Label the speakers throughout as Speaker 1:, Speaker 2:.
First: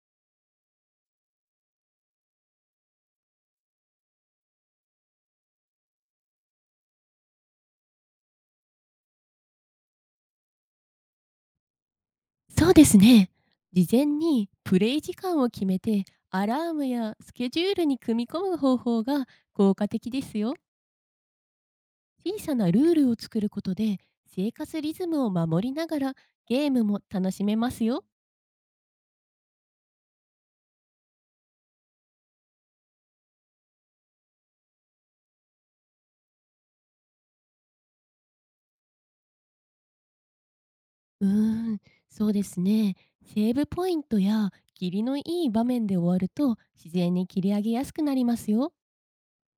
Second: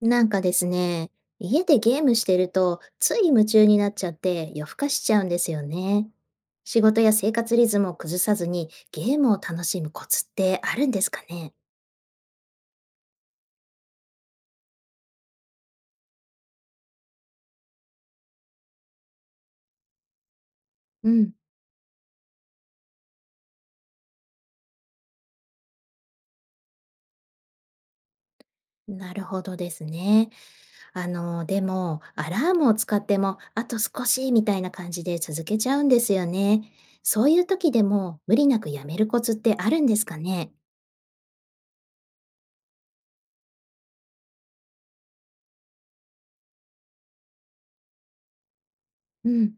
Speaker 1: なんかですね、家でゲームしてると、つい夢中になっちゃって夜更かしちゃうんですよね。仕事や生活リズムを崩さずにゲームを楽しむコツってあるんですかね？
Speaker 2: そうですね。事前にプレイ時間を決めて、アラームやスケジュールに組み込む方法が効果的ですよ。
Speaker 1: うん。
Speaker 2: 小さなルールを作ることで、生活リズムを守りながらゲームも楽しめますよ。
Speaker 1: なるほどですね。でも、アラームを使っても、あと少しみたいな感じで続けちゃうんですよね。そういう時でも、無理なくやめるコツってあるんですかね？
Speaker 2: うーん、そうですね。セーブポイントや霧のいい場面で終わると自然に切り上げやすくなりますよ。
Speaker 1: うん。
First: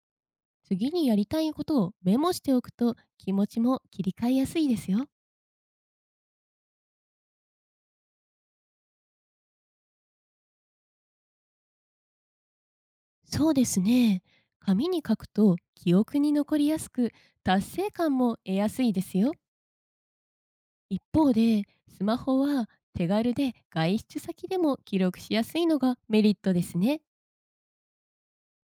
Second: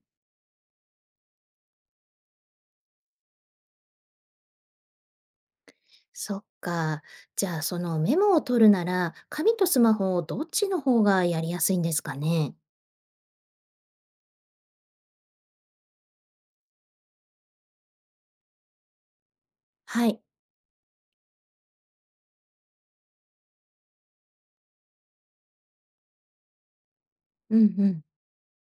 Speaker 2: 次にやりたいことをメモしておくと気持ちも切り替えやすいですよ。
Speaker 1: そっか。じゃあ、そのメモを取るなら、紙とスマホをどっちの方がやりやすいんですかね？
Speaker 2: そうですね。紙に書くと記憶に残りやすく、達成感も得やすいですよ。
Speaker 1: はい。
Speaker 2: 一方で、スマホは手軽で外出先でも記録しやすいのがメリットですね。
Speaker 1: うんうん。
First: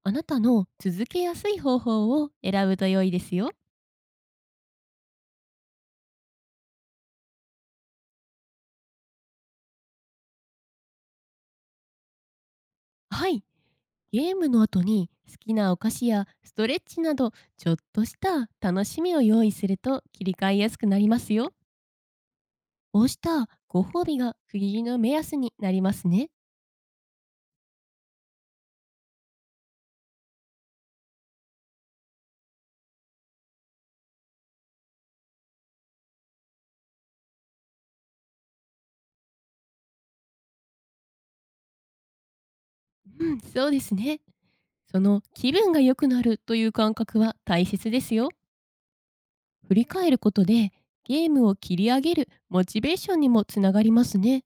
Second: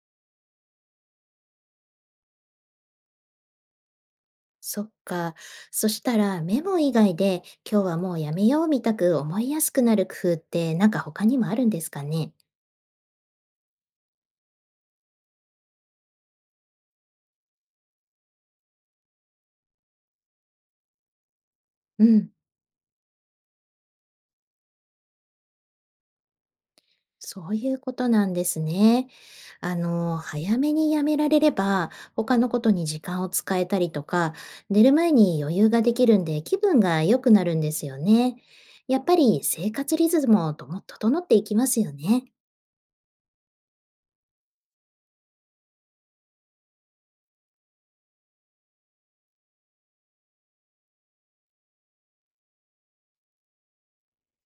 Speaker 2: あなたの続けやすい方法を選ぶと良いですよ。
Speaker 1: そっか。そしたら、メモ以外で、今日はもうやめようみたく思いやすくなる工夫って、なんか他にもあるんですかね？
Speaker 2: はい。ゲームの後に好きなお菓子やストレッチなど、ちょっとした楽しみを用意すると切り替えやすくなりますよ。
Speaker 1: うん。
Speaker 2: こうしたご褒美が区切りの目安になりますね。
Speaker 1: そういうことなんですね。早めにやめられれば、他のことに時間を使えたりとか、寝る前に余裕ができるんで気分が良くなるんですよね。やっぱり生活リズムもとも整っていきますよね。
Speaker 2: うん、そうですね。その気分が良くなるという感覚は大切ですよ。振り返ることで、ゲームを切り上げるモチベーションにもつながりますね。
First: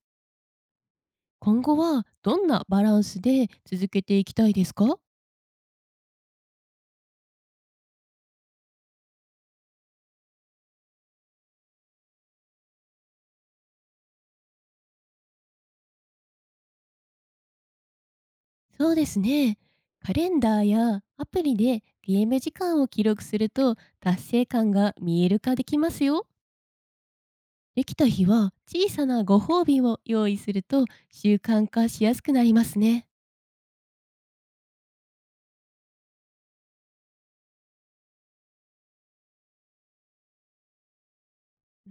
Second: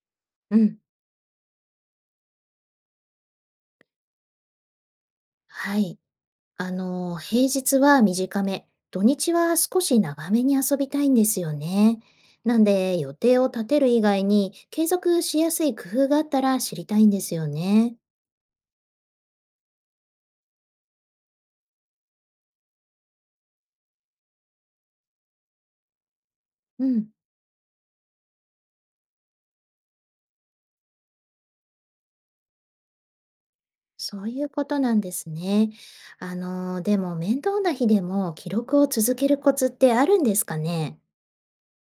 Speaker 1: うん。
Speaker 2: 今後はどんなバランスで続けていきたいですか？
Speaker 1: はい。平日は短め、土日は少し長めに遊びたいんですよね。なんで、予定を立てる以外に継続しやすい工夫があったら知りたいんですよね。
Speaker 2: そうですね。カレンダーやアプリでゲーム時間を記録すると達成感が見える化できますよ。
Speaker 1: うん。
Speaker 2: できた日は小さなご褒美を用意すると習慣化しやすくなりますね。
Speaker 1: そういうことなんですね。でも面倒な日でも記録を続けるコツってあるんですかね？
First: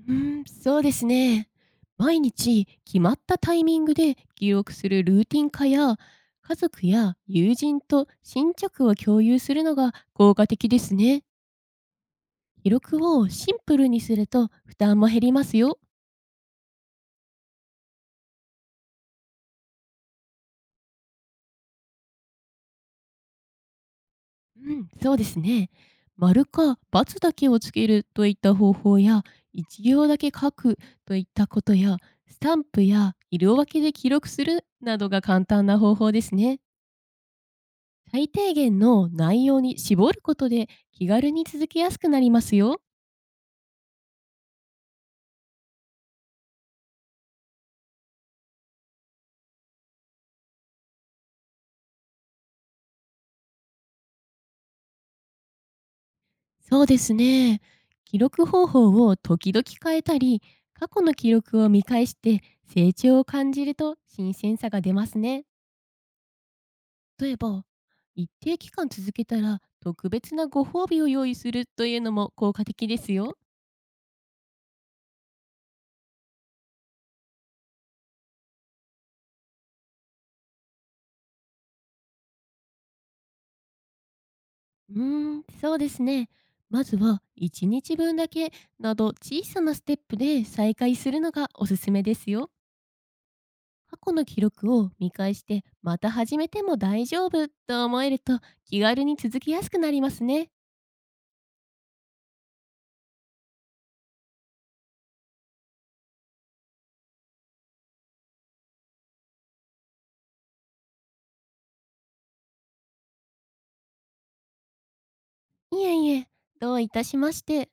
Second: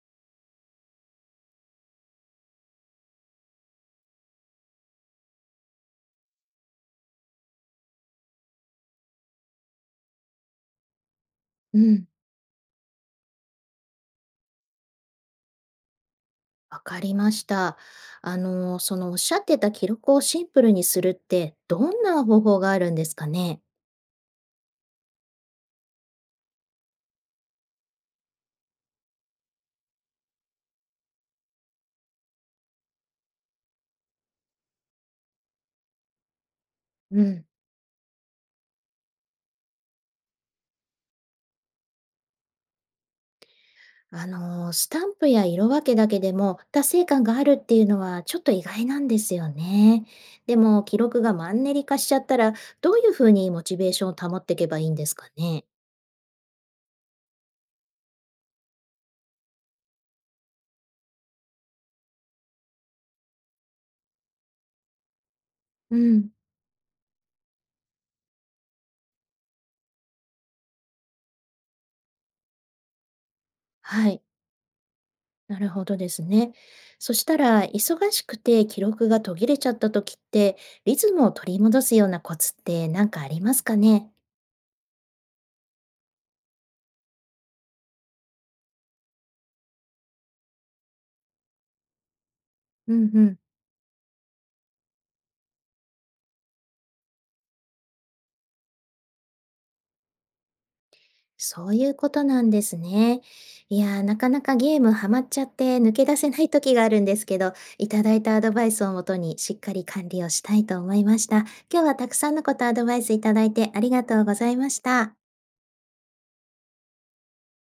Speaker 2: うーん、そうですね。毎日決まったタイミングで記憶するルーティン化や、家族や友人と新着を共有するのが効果的ですね。
Speaker 1: うん、
Speaker 2: 記録をシンプルにすると負担も減りますよ。
Speaker 1: わかりました。そのおっしゃってた記録をシンプルにするってどんな方法があるんですかね？
Speaker 2: うん、そうですね。丸か×だけをつけるといった方法や、一行だけ書くといったことや、スタンプや色分けで記録するなどが簡単な方法ですね。
Speaker 1: うん。
Speaker 2: 最低限の内容に絞ることで気軽に続けやすくなりますよ。
Speaker 1: スタンプや色分けだけでも達成感があるっていうのはちょっと意外なんですよね。でも記録がマンネリ化しちゃったら、どういうふうにモチベーションを保っていけばいいんですかね？
Speaker 2: そうですね。記録方法を時々変えたり、過去の記録を見返して成長を感じると新鮮さが出ますね。
Speaker 1: うん。
Speaker 2: 例えば、一定期間続けたら特別なご褒美を用意するというのも効果的ですよ。
Speaker 1: はい。なるほどですね。そしたら、忙しくて記録が途切れちゃった時って、リズムを取り戻すようなコツって何かありますかね？
Speaker 2: うーん、そうですね。まずは1日分だけなど、小さなステップで再開するのがおすすめですよ。
Speaker 1: うんうん。
Speaker 2: 過去の記録を見返して、また始めても大丈夫と思えると気軽に続きやすくなりますね。
Speaker 1: そういうことなんですね。いやー、なかなかゲームハマっちゃって抜け出せない時があるんですけど、いただいたアドバイスをもとにしっかり管理をしたいと思いました。今日はたくさんのことアドバイスいただいてありがとうございました。
Speaker 2: いえいえ、どういたしまして。